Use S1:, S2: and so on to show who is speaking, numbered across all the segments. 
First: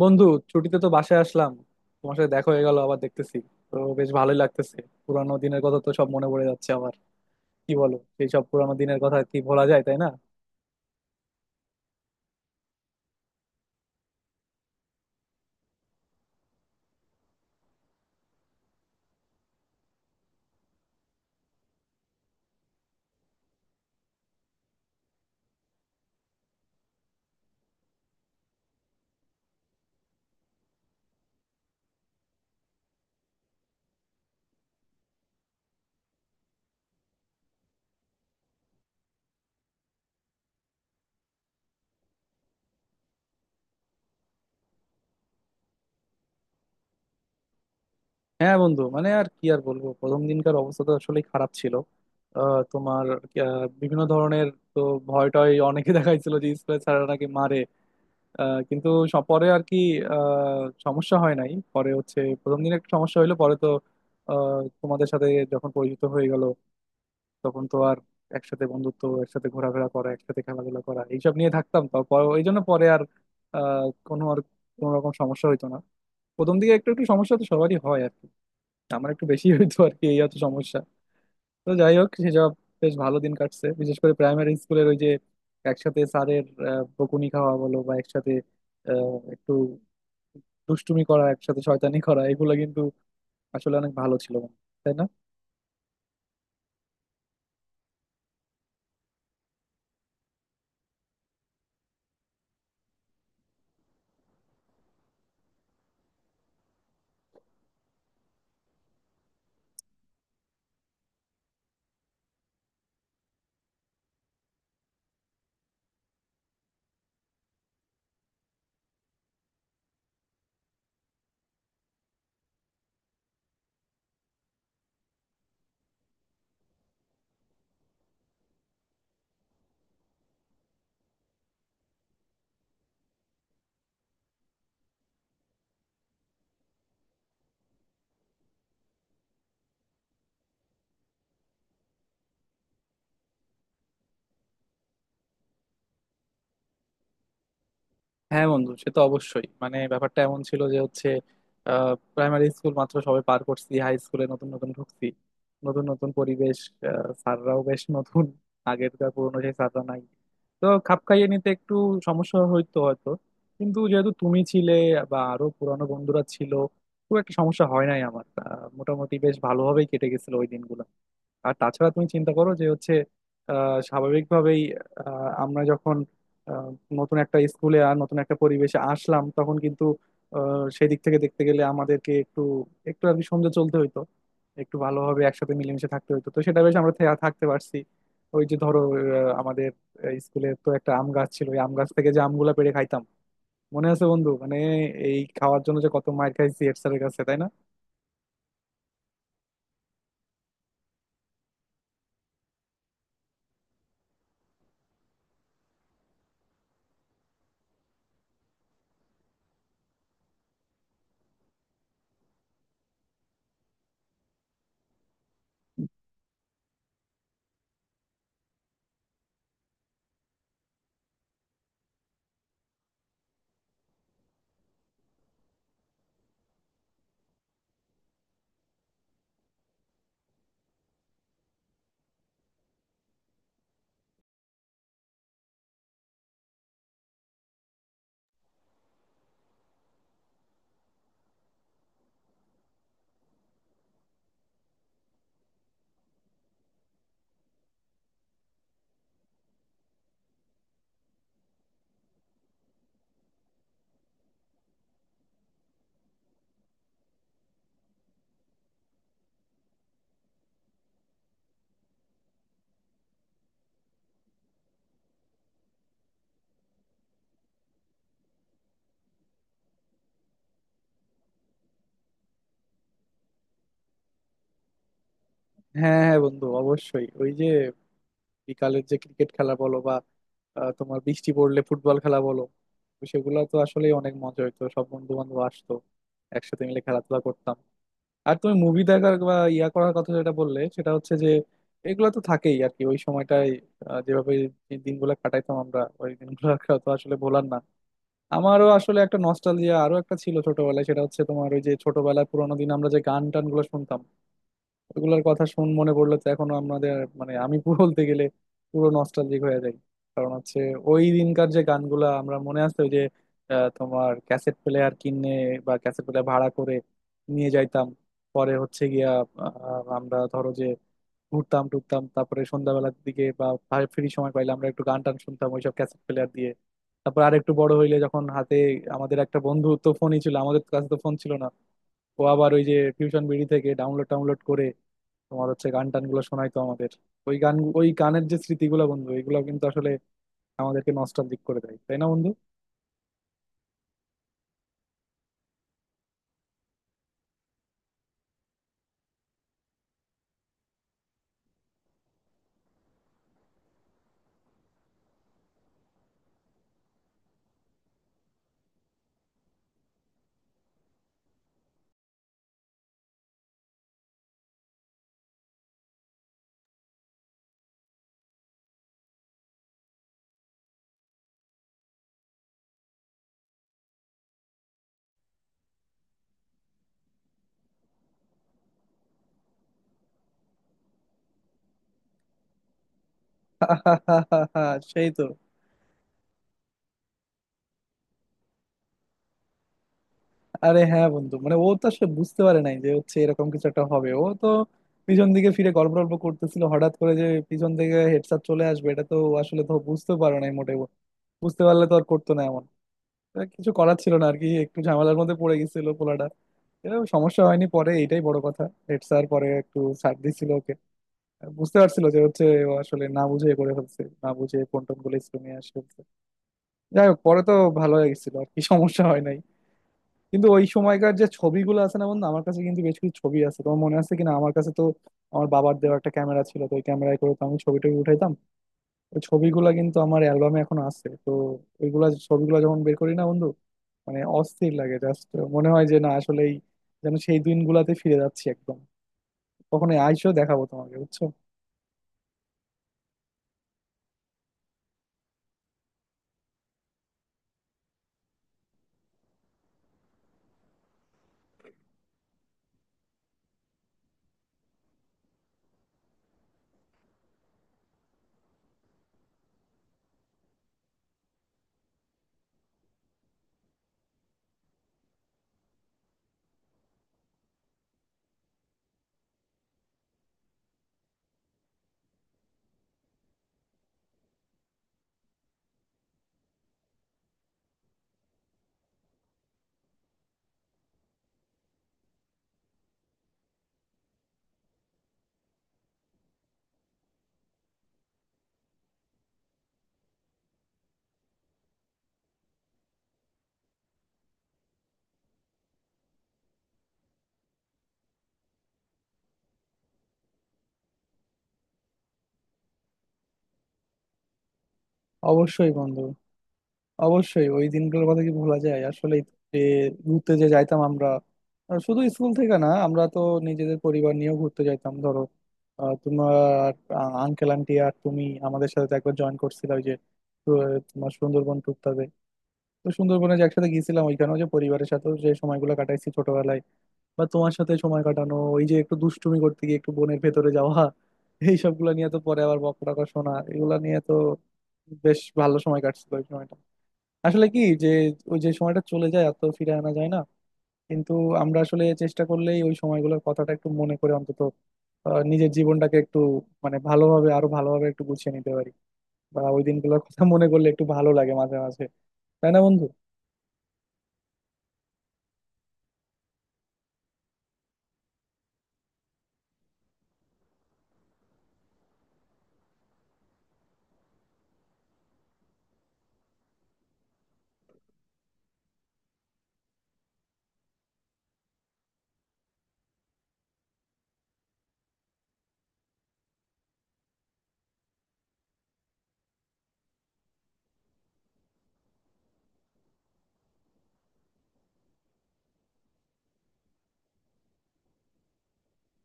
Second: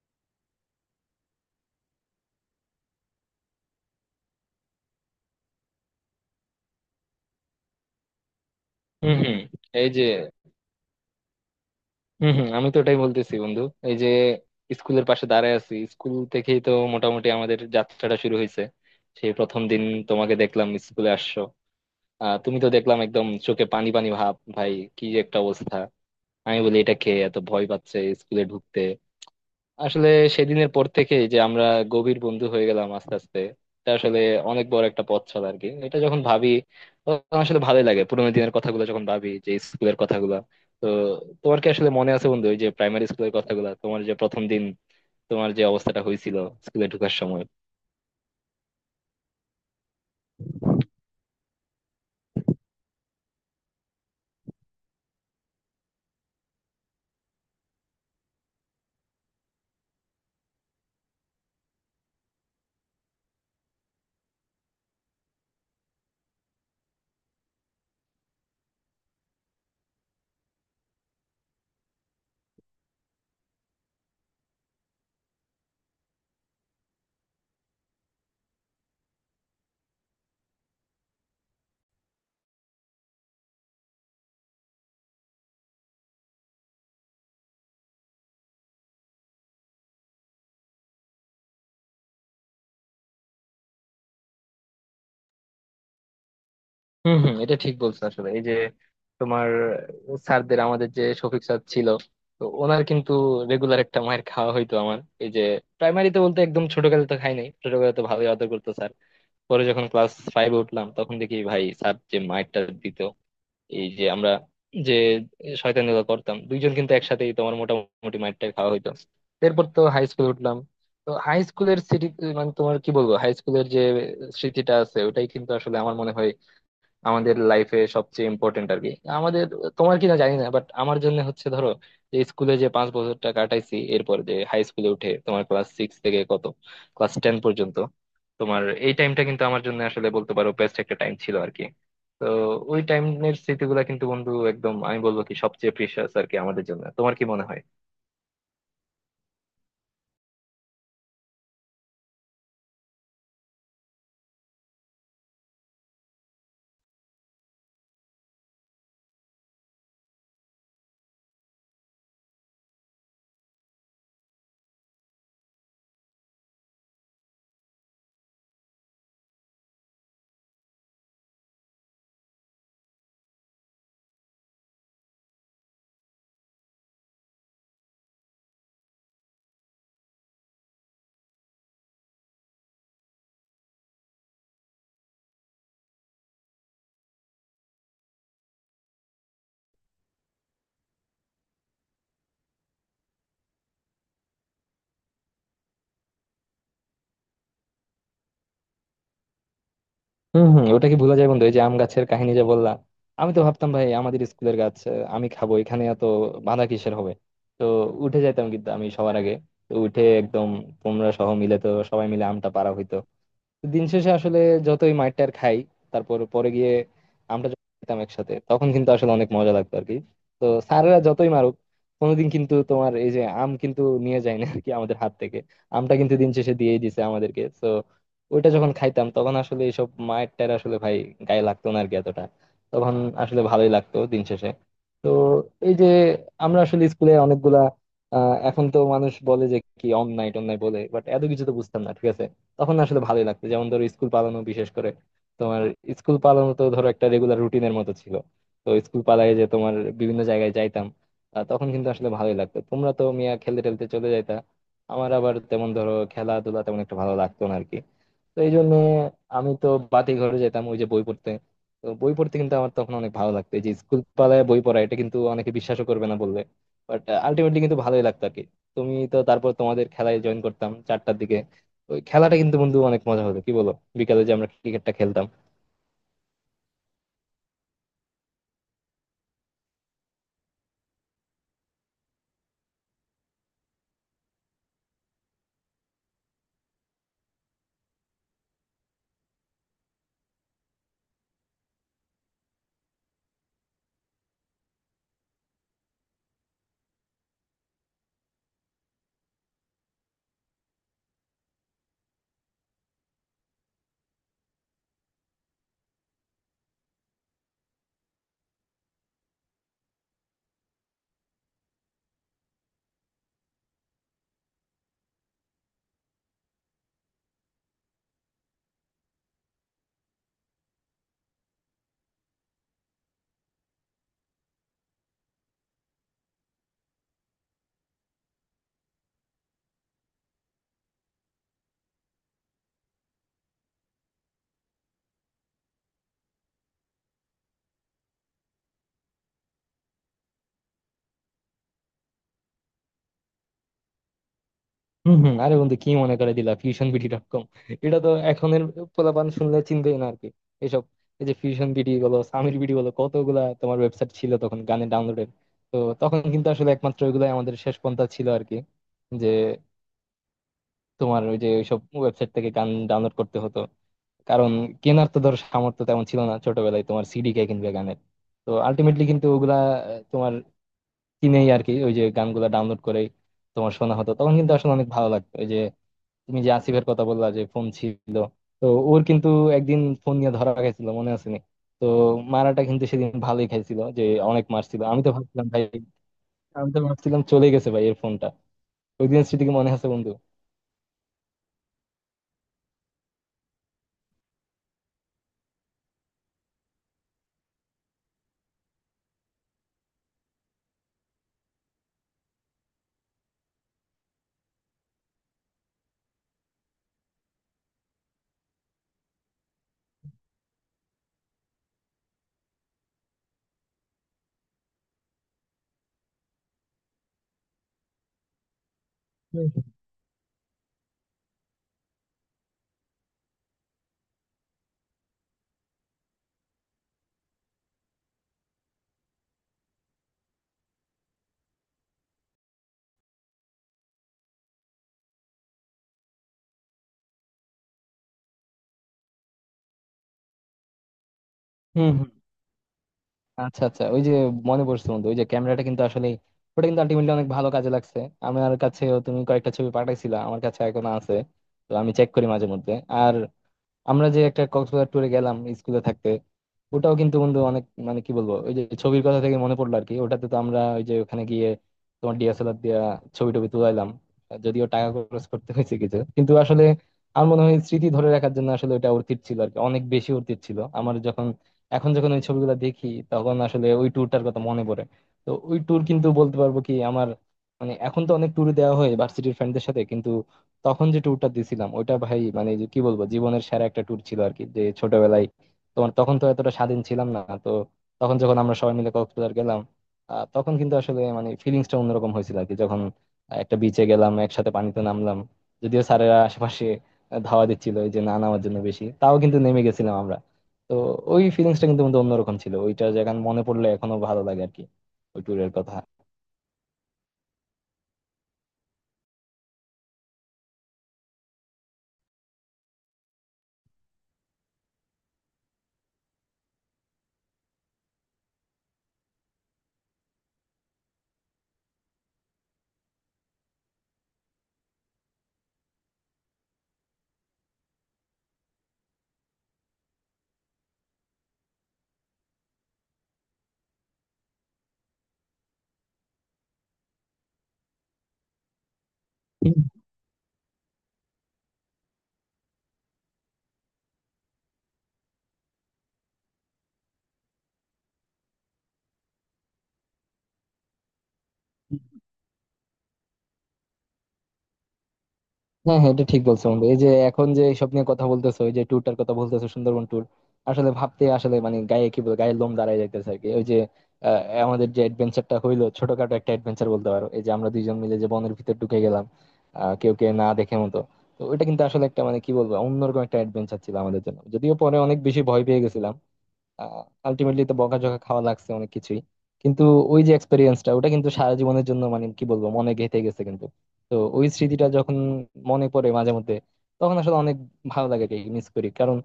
S1: বন্ধু, ছুটিতে তো বাসায় আসলাম। তোমার সাথে দেখা হয়ে গেল, আবার দেখতেছি, তো বেশ ভালোই লাগতেছে। পুরানো দিনের কথা তো সব মনে পড়ে যাচ্ছে আবার। কি বলো, সেই সব পুরানো দিনের
S2: হম
S1: কথা কি
S2: হম।
S1: ভোলা যায়,
S2: এই
S1: তাই
S2: যে,
S1: না?
S2: হম হম, আমি তো ওটাই বলতেছি বন্ধু। এই যে স্কুলের পাশে দাঁড়ায় আছি, স্কুল থেকেই তো মোটামুটি আমাদের যাত্রাটা শুরু হয়েছে। সেই প্রথম দিন তোমাকে দেখলাম স্কুলে আসছো। তুমি তো দেখলাম একদম চোখে পানি পানি ভাব ভাই, কি যে একটা অবস্থা। আমি বলি এটা খেয়ে এত ভয় পাচ্ছে স্কুলে ঢুকতে। আসলে সেদিনের পর থেকে যে আমরা গভীর বন্ধু হয়ে গেলাম আস্তে আস্তে, এটা আসলে অনেক বড় একটা পথ চলা আর কি। এটা যখন ভাবি তখন আসলে ভালোই লাগে, পুরোনো দিনের কথাগুলো যখন ভাবি, যে স্কুলের কথাগুলো। তো তোমার কি আসলে মনে আছে বন্ধু, ওই যে প্রাইমারি স্কুলের কথাগুলো, তোমার যে প্রথম দিন তোমার যে অবস্থাটা হয়েছিল স্কুলে ঢোকার সময়?
S1: হ্যাঁ বন্ধু, মানে আর কি আর বলবো, প্রথম দিনকার অবস্থা তো আসলে খারাপ ছিল। তোমার, বিভিন্ন ধরনের, তো ভয় টয় অনেকে দেখাইছিল যে স্কুলের স্যাররা নাকি মারে। কিন্তু পরে আর কি সমস্যা হয় নাই, পরে হচ্ছে প্রথম দিন একটু সমস্যা হইলো, পরে তো তোমাদের সাথে যখন পরিচিত হয়ে গেল তখন তো আর একসাথে বন্ধুত্ব, একসাথে ঘোরাফেরা করা, একসাথে খেলাধুলা করা, এইসব নিয়ে থাকতাম, তো এই জন্য পরে আর আহ, কোনো আর কোনো রকম সমস্যা হইতো না। প্রথম দিকে একটু একটু সমস্যা তো সবারই হয় আর কি, আমার একটু বেশি হইতো আর কি, এই হচ্ছে সমস্যা। তো যাই হোক, সেসব বেশ ভালো দিন কাটছে। বিশেষ করে প্রাইমারি স্কুলের ওই যে একসাথে স্যারের বকুনি খাওয়া বলো, বা একসাথে একটু দুষ্টুমি করা, একসাথে শয়তানি করা, এগুলো কিন্তু আসলে অনেক ভালো ছিল, তাই না?
S2: হম হম, এটা ঠিক বলছো। আসলে এই যে তোমার, স্যারদের, আমাদের যে শফিক স্যার ছিল তো ওনার কিন্তু রেগুলার একটা মায়ের খাওয়া হইতো আমার। এই যে প্রাইমারিতে বলতে একদম ছোটকালে তো খাই নাই, ছোটকালে তো ভালোই আদর করতো স্যার। পরে যখন ক্লাস 5-এ উঠলাম তখন দেখি ভাই স্যার যে মাইরটা দিত, এই যে আমরা যে শয়তানিগুলো করতাম দুইজন কিন্তু একসাথেই, তোমার মোটামুটি মাইরটা খাওয়া হইতো। এরপর তো হাই স্কুলে উঠলাম। তো হাই স্কুলের স্মৃতি, মানে তোমার কি বলবো, হাই স্কুলের যে স্মৃতিটা আছে ওটাই কিন্তু আসলে আমার মনে হয় আমাদের লাইফে সবচেয়ে ইম্পর্টেন্ট আর কি। আমাদের, তোমার কিনা জানি না, বাট আমার জন্য হচ্ছে ধরো, যে স্কুলে যে 5 বছরটা কাটাইছি, এরপর যে হাই স্কুলে উঠে তোমার ক্লাস 6 থেকে কত ক্লাস 10 পর্যন্ত, তোমার এই টাইমটা কিন্তু আমার জন্য আসলে বলতে পারো বেস্ট একটা টাইম ছিল আর কি। তো ওই টাইমের স্মৃতিগুলো কিন্তু বন্ধু একদম, আমি বলবো কি, সবচেয়ে প্রিশিয়াস আর কি আমাদের জন্য। তোমার কি মনে হয়?
S1: হ্যাঁ বন্ধু, সে তো অবশ্যই। মানে ব্যাপারটা এমন ছিল যে হচ্ছে প্রাইমারি স্কুল মাত্র সবে পার করছি, হাই স্কুলে নতুন নতুন ঢুকছি, নতুন নতুন পরিবেশ, স্যাররাও বেশ নতুন, আগেরকার পুরোনো সেই স্যাররা নাই। তো খাপ খাইয়ে নিতে একটু সমস্যা হইতো হয়তো, কিন্তু যেহেতু তুমি ছিলে বা আরো পুরানো বন্ধুরা ছিল, খুব একটা সমস্যা হয় নাই আমার। মোটামুটি বেশ ভালোভাবেই কেটে গেছিল ওই দিনগুলো। আর তাছাড়া তুমি চিন্তা করো, যে হচ্ছে স্বাভাবিকভাবেই আমরা যখন আহ, নতুন একটা স্কুলে আর নতুন একটা পরিবেশে আসলাম, তখন কিন্তু সেই দিক থেকে দেখতে গেলে আমাদেরকে একটু একটু আর কি সমঝে চলতে হইতো, একটু ভালোভাবে একসাথে মিলেমিশে থাকতে হইতো, তো সেটা বেশ আমরা থাকতে পারছি। ওই যে ধরো আমাদের স্কুলে তো একটা আম গাছ ছিল, ওই আম গাছ থেকে যে আমগুলা পেড়ে খাইতাম, মনে আছে বন্ধু? মানে এই খাওয়ার জন্য যে কত মার খাইছি হেড স্যারের কাছে, তাই না?
S2: হম হম, ওটা কি ভুলা যায় বন্ধু? এই যে আম গাছের কাহিনী যে বললা, আমি তো ভাবতাম ভাই আমাদের স্কুলের গাছ, আমি খাবো, এখানে এত বাধা কিসের হবে। তো উঠে যাইতাম কিন্তু আমি সবার আগে, তো উঠে একদম তোমরা সহ মিলে, তো সবাই মিলে আমটা পাড়া হইতো। দিন শেষে আসলে যতই মাইর টার খাই, তারপর পরে গিয়ে আমরা যখন খেতাম একসাথে, তখন কিন্তু আসলে অনেক মজা লাগতো আর কি। তো স্যারেরা যতই মারুক, কোনোদিন কিন্তু তোমার এই যে আম কিন্তু নিয়ে যায় না আর কি আমাদের হাত থেকে, আমটা কিন্তু দিন শেষে দিয়েই দিছে আমাদেরকে। তো ওইটা যখন খাইতাম তখন আসলে এইসব মায়ের টায়ের আসলে ভাই গায়ে লাগতো না আর কি এতটা। তখন আসলে ভালোই লাগতো দিন শেষে। তো এই যে আমরা আসলে স্কুলে অনেকগুলা, এখন তো মানুষ বলে যে কি অন নাইট অন বলে, বাট এত কিছু তো বুঝতাম না ঠিক আছে। তখন না আসলে ভালোই লাগতো, যেমন ধরো স্কুল পালানো, বিশেষ করে তোমার স্কুল পালানো তো ধরো একটা রেগুলার রুটিনের মতো ছিল। তো স্কুল পালায় যে তোমার বিভিন্ন জায়গায় যাইতাম, তখন কিন্তু আসলে ভালোই লাগতো। তোমরা তো মিয়া খেলতে টেলতে চলে যাইতা, আমার আবার তেমন ধরো খেলাধুলা তেমন একটা ভালো লাগতো না আরকি। তো এই জন্য আমি তো বাতি ঘরে যেতাম ওই যে বই পড়তে। তো বই পড়তে কিন্তু আমার তখন অনেক ভালো লাগতো। এই যে স্কুল পালায় বই পড়া, এটা কিন্তু অনেকে বিশ্বাসও করবে না বললে, বাট আলটিমেটলি কিন্তু ভালোই লাগতো আর কি। তুমি তো, তারপর তোমাদের খেলায় জয়েন করতাম 4টার দিকে, ওই খেলাটা কিন্তু বন্ধু অনেক মজা হতো কি বলো, বিকালে যে আমরা ক্রিকেটটা খেলতাম।
S1: হ্যাঁ হ্যাঁ বন্ধু, অবশ্যই। ওই যে বিকালের যে ক্রিকেট খেলা বলো, বা তোমার বৃষ্টি পড়লে ফুটবল খেলা বলো, তো সেগুলো তো আসলে অনেক মজা হইতো, সব বন্ধু বান্ধব আসতো, একসাথে মিলে খেলাধুলা করতাম। আর তুমি মুভি দেখার বা ইয়া করার কথা যেটা বললে, সেটা হচ্ছে যে এগুলো তো থাকেই আর কি ওই সময়টায়। যেভাবে এই দিনগুলো কাটাইতাম আমরা, ওই দিনগুলো তো আসলে ভোলার না। আমারও আসলে একটা নস্টালজিয়া আরো একটা ছিল ছোটবেলায়, সেটা হচ্ছে তোমার ওই যে ছোটবেলায় পুরোনো দিন আমরা যে গান টান গুলো শুনতাম, ওগুলোর কথা শুন মনে পড়লে তো এখনো আমাদের, মানে আমি পুরো বলতে গেলে পুরো নস্টালজিক হয়ে যাই। কারণ হচ্ছে ওই দিনকার যে গানগুলা আমরা, মনে আছে ওই যে তোমার ক্যাসেট প্লেয়ার কিনে বা ক্যাসেট প্লেয়ার ভাড়া করে নিয়ে যাইতাম, পরে হচ্ছে গিয়া আমরা ধরো যে ঘুরতাম টুরতাম, তারপরে সন্ধ্যাবেলার দিকে বা ফ্রি সময় পাইলে আমরা একটু গান টান শুনতাম ওইসব ক্যাসেট প্লেয়ার দিয়ে। তারপর আর একটু বড় হইলে, যখন হাতে আমাদের একটা বন্ধু তো ফোনই ছিল, আমাদের কাছে তো ফোন ছিল না। ও আবার ওই যে ফিউশন বিডি থেকে ডাউনলোড টাউনলোড করে তোমার হচ্ছে গান টান গুলো শোনাইতো আমাদের। ওই গান, ওই গানের যে স্মৃতিগুলো বন্ধু, এগুলো কিন্তু আসলে আমাদেরকে নস্টালজিক করে দেয়, তাই না বন্ধু?
S2: হম হম, আরে বন্ধু কি মনে করে দিলা, fusionbd.com! এটা তো এখনের পোলাপান শুনলে চিনবেই না আরকি এসব। এই যে ফিউশন বিডি বলো, সামির বিডি বলো, কতগুলা তোমার ওয়েবসাইট ছিল তখন গানের ডাউনলোডের। তো তখন কিন্তু আসলে একমাত্র ওইগুলাই আমাদের শেষ পন্থা ছিল আরকি, যে তোমার ওই যে ওইসব ওয়েবসাইট থেকে গান ডাউনলোড করতে হতো। কারণ কেনার তো ধর সামর্থ্য তেমন ছিল না ছোটবেলায়, তোমার সিডি কে কিনবে গানের। তো আলটিমেটলি কিন্তু ওগুলা, তোমার কিনেই আর কি ওই যে গানগুলো ডাউনলোড করেই তোমার শোনা হতো। তখন কিন্তু আসলে অনেক ভালো লাগতো। ওই যে তুমি যে আসিফের কথা বললা যে ফোন ছিল, তো ওর কিন্তু একদিন ফোন নিয়ে ধরা খাইছিল মনে আছে নি? তো মারাটা কিন্তু সেদিন ভালোই খাইছিল যে, অনেক মারছিল। আমি
S1: সেই
S2: তো
S1: তো।
S2: ভাবছিলাম ভাই, আমি তো ভাবছিলাম চলে গেছে ভাই এর ফোনটা। ওই দিনের স্মৃতি কি মনে আছে বন্ধু?
S1: আরে হ্যাঁ বন্ধু, মানে ও তো আসলে বুঝতে পারে নাই যে হচ্ছে এরকম কিছু একটা হবে। ও তো পিছন দিকে ফিরে গল্প টল্প করতেছিল, হঠাৎ করে যে পিছন থেকে হেডসেট চলে আসবে এটা তো ও আসলে তো বুঝতে পারে নাই মোটেও। বুঝতে পারলে তো আর করতো না এমন। কিছু করার ছিল না আর কি, একটু ঝামেলার মধ্যে পড়ে গেছিল পোলাটা। এরকম সমস্যা হয়নি পরে, এইটাই বড় কথা। হেড স্যার পরে একটু ছাড় দিছিল ওকে, বুঝতে পারছিল যে হচ্ছে ও আসলে না বুঝে করে ফেলছে, না বুঝে ফোন টোন গুলো স্কুল নিয়ে আসে ফেলছে। যাই হোক, পরে তো ভালো হয়ে গেছিল আর কি, সমস্যা হয় নাই।
S2: হুম, হুম।
S1: কিন্তু ওই সময়কার যে ছবিগুলো আছে না বন্ধু, আমার কাছে কিন্তু বেশ কিছু ছবি আছে, তোমার মনে আছে কিনা। আমার কাছে তো আমার বাবার দেওয়া একটা ক্যামেরা ছিল, তো ওই ক্যামেরায় করে তো আমি ছবি টবি উঠাইতাম। ওই ছবিগুলা কিন্তু আমার অ্যালবামে এখন আছে। তো ওইগুলা ছবিগুলো যখন বের করি না বন্ধু, মানে অস্থির লাগে জাস্ট। মনে হয় যে না, আসলেই যেন সেই দিনগুলাতে ফিরে যাচ্ছি একদম। কখনো আইসো, দেখাবো তোমাকে, বুঝছো?
S2: হম হম, আচ্ছা আচ্ছা, ওই যে মনে পড়ছে বন্ধু, ওই যে ক্যামেরাটা কিন্তু আসলে, ওটা কিন্তু আলটিমেটলি অনেক ভালো কাজে লাগছে। আমার কাছেও তুমি কয়েকটা ছবি পাঠাইছিলা, আমার কাছে এখনো আছে। তো আমি চেক করি মাঝে মধ্যে। আর আমরা যে একটা কক্সবাজার ট্যুরে গেলাম স্কুলে থাকতে, ওটাও কিন্তু বন্ধু অনেক, মানে কি বলবো, ওই যে ছবির কথা থেকে মনে পড়লো আর কি। ওটাতে তো আমরা ওই যে ওখানে গিয়ে তোমার DSLR দিয়ে ছবি টবি তুলাইলাম। যদিও টাকা খরচ করতে হয়েছে কিছু, কিন্তু আসলে আমার মনে হয় স্মৃতি ধরে রাখার জন্য আসলে ওটা অর্থিত ছিল আর কি, অনেক বেশি অর্থিত ছিল আমার, যখন এখন যখন ওই ছবিগুলো দেখি তখন আসলে ওই ট্যুরটার কথা মনে পড়ে। তো ওই ট্যুর কিন্তু বলতে পারবো কি আমার, মানে এখন তো অনেক ট্যুর দেওয়া হয় ভার্সিটির ফ্রেন্ডদের সাথে, কিন্তু তখন যে ট্যুরটা দিছিলাম ওইটা ভাই, মানে যে কি বলবো, জীবনের সেরা একটা ট্যুর ছিল আর কি, যে ছোটবেলায় তোমার, তখন তো এতটা স্বাধীন ছিলাম না তো। তখন যখন আমরা সবাই মিলে কক্সবাজার গেলাম, তখন কিন্তু আসলে মানে ফিলিংসটা অন্যরকম হয়েছিল আর কি, যখন একটা বিচে গেলাম একসাথে, পানিতে নামলাম। যদিও স্যারেরা আশেপাশে ধাওয়া দিচ্ছিল এই যে না নামার জন্য বেশি, তাও কিন্তু নেমে গেছিলাম আমরা। তো ওই ফিলিংসটা কিন্তু আমাদের অন্যরকম ছিল, ওইটা যেখানে মনে পড়লে এখনো ভালো লাগে আর কি, ওই ট্যুরের
S1: অবশ্যই
S2: কথা।
S1: বন্ধু, অবশ্যই। ওই দিনগুলোর কথা কি ভোলা যায় আসলে, যে ঘুরতে যে যাইতাম আমরা। শুধু স্কুল থেকে না, আমরা তো নিজেদের পরিবার নিয়েও ঘুরতে যাইতাম ধরো, তোমার আঙ্কেল আন্টি আর তুমি আমাদের সাথে তো একবার জয়েন করছিলে ওই যে আহ, তোমার সুন্দরবন টুকটাতে। তো সুন্দরবনে যে একসাথে গিয়েছিলাম, ওইখানেও যে পরিবারের সাথেও যে সময়গুলো কাটাইছি ছোটবেলায়, বা তোমার সাথে সময় কাটানো, ওই যে একটু দুষ্টুমি করতে গিয়ে একটু বনের ভেতরে যাওয়া এই সবগুলো নিয়ে তো পরে আবার বকা টকা শোনা, এগুলা নিয়ে তো বেশ ভালো সময় কাটছিল ওই সময়টা। আসলে কি যে, ওই যে সময়টা চলে যায় আর তো ফিরে আনা যায় না। কিন্তু আমরা আসলে চেষ্টা করলেই ওই সময়গুলোর কথাটা একটু মনে করে অন্তত নিজের জীবনটাকে একটু মানে ভালোভাবে, আরো ভালোভাবে একটু গুছিয়ে নিতে পারি। বা ওই দিনগুলোর কথা মনে করলে একটু ভালো লাগে মাঝে মাঝে, তাই না বন্ধু?
S2: হ্যাঁ হ্যাঁ, এটা ঠিক বলছো বন্ধু। এই যে এখন যে সব নিয়ে কথা বলতেছো, ওই যে ট্যুরটার কথা বলতেছো সুন্দরবন ট্যুর, আসলে ভাবতে, আসলে মানে গায়ে কি বলে গায়ে লোম দাঁড়ায় যাইতেছে আর কি। ওই যে আহ, আমাদের যে অ্যাডভেঞ্চারটা হইলো, ছোটখাটো একটা অ্যাডভেঞ্চার বলতে পারো, এই যে আমরা দুইজন মিলে যে বনের ভিতর ঢুকে গেলাম, কেউ কে না দেখে মতো। তো ওইটা কিন্তু আসলে একটা মানে কি বলবো অন্যরকম একটা অ্যাডভেঞ্চার ছিল আমাদের জন্য, যদিও পরে অনেক বেশি ভয় পেয়ে গেছিলাম। আলটিমেটলি তো বকাঝকা খাওয়া লাগছে অনেক কিছুই, কিন্তু ওই যে এক্সপেরিয়েন্সটা, ওটা কিন্তু সারা জীবনের জন্য মানে কি বলবো মনে গেঁথে গেছে কিন্তু। তো ওই স্মৃতিটা যখন মনে পড়ে মাঝে মধ্যে, তখন আসলে অনেক ভালো লাগে, যে মিস করি। কারণ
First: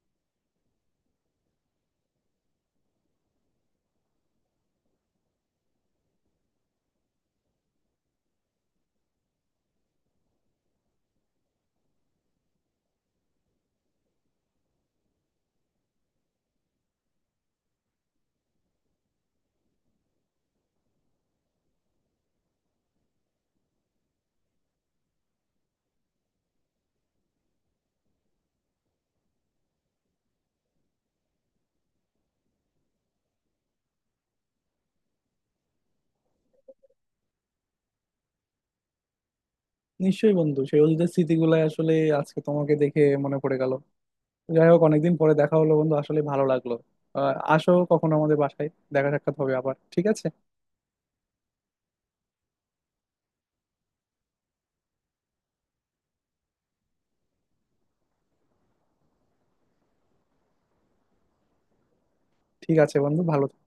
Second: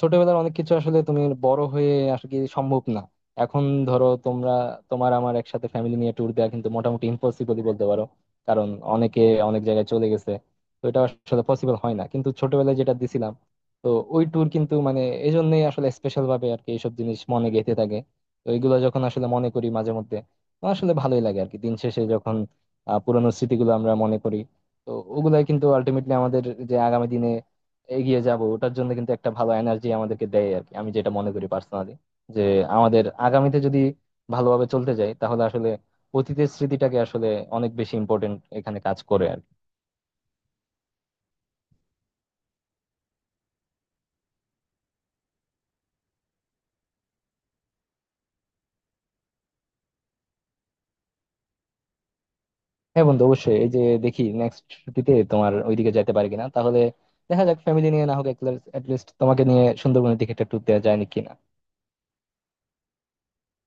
S2: ছোটবেলার অনেক কিছু আসলে তুমি বড় হয়ে আসলে কি সম্ভব না এখন। ধরো তোমরা, তোমার আমার একসাথে ফ্যামিলি নিয়ে ট্যুর দেওয়া কিন্তু মোটামুটি ইম্পসিবলই বলতে পারো। কারণ অনেকে অনেক জায়গায় চলে গেছে। তো এটা আসলে পসিবল হয় না, কিন্তু ছোটবেলায় যেটা দিছিলাম, তো ওই ট্যুর কিন্তু মানে এই জন্যই আসলে স্পেশাল ভাবে আর কি এইসব জিনিস মনে গেঁথে থাকে। তো এইগুলো যখন আসলে মনে করি মাঝে মধ্যে, তো আসলে ভালোই লাগে আর কি দিন শেষে, যখন পুরানো স্মৃতিগুলো আমরা মনে করি। তো ওগুলাই কিন্তু আলটিমেটলি আমাদের যে আগামী দিনে এগিয়ে যাব, ওটার জন্য কিন্তু একটা ভালো এনার্জি আমাদেরকে দেয় আর কি, আমি যেটা মনে করি পার্সোনালি, যে আমাদের আগামীতে যদি ভালোভাবে চলতে যাই তাহলে আসলে অতীতের স্মৃতিটাকে আসলে অনেক বেশি ইম্পর্টেন্ট এখানে কাজ করে আর কি।
S1: নিশ্চয়ই বন্ধু, সেই অতীতের স্মৃতিগুলাই আসলে আজকে তোমাকে দেখে মনে পড়ে গেল। যাই হোক, অনেকদিন পরে দেখা হলো বন্ধু, আসলে ভালো লাগলো। আসো কখনো আমাদের বাসায়, দেখা সাক্ষাৎ হবে আবার, ঠিক আছে?
S2: হ্যাঁ বন্ধু অবশ্যই, এই যে দেখি নেক্সট ছুটিতে তোমার ওইদিকে যাইতে পারি কিনা, তাহলে দেখা যাক, ফ্যামিলি নিয়ে না হোক অ্যাটলিস্ট তোমাকে নিয়ে সুন্দরবনের দিকে একটা ট্যুর দেওয়া যায় নাকি।
S1: ঠিক আছে বন্ধু, ভালো থেকো।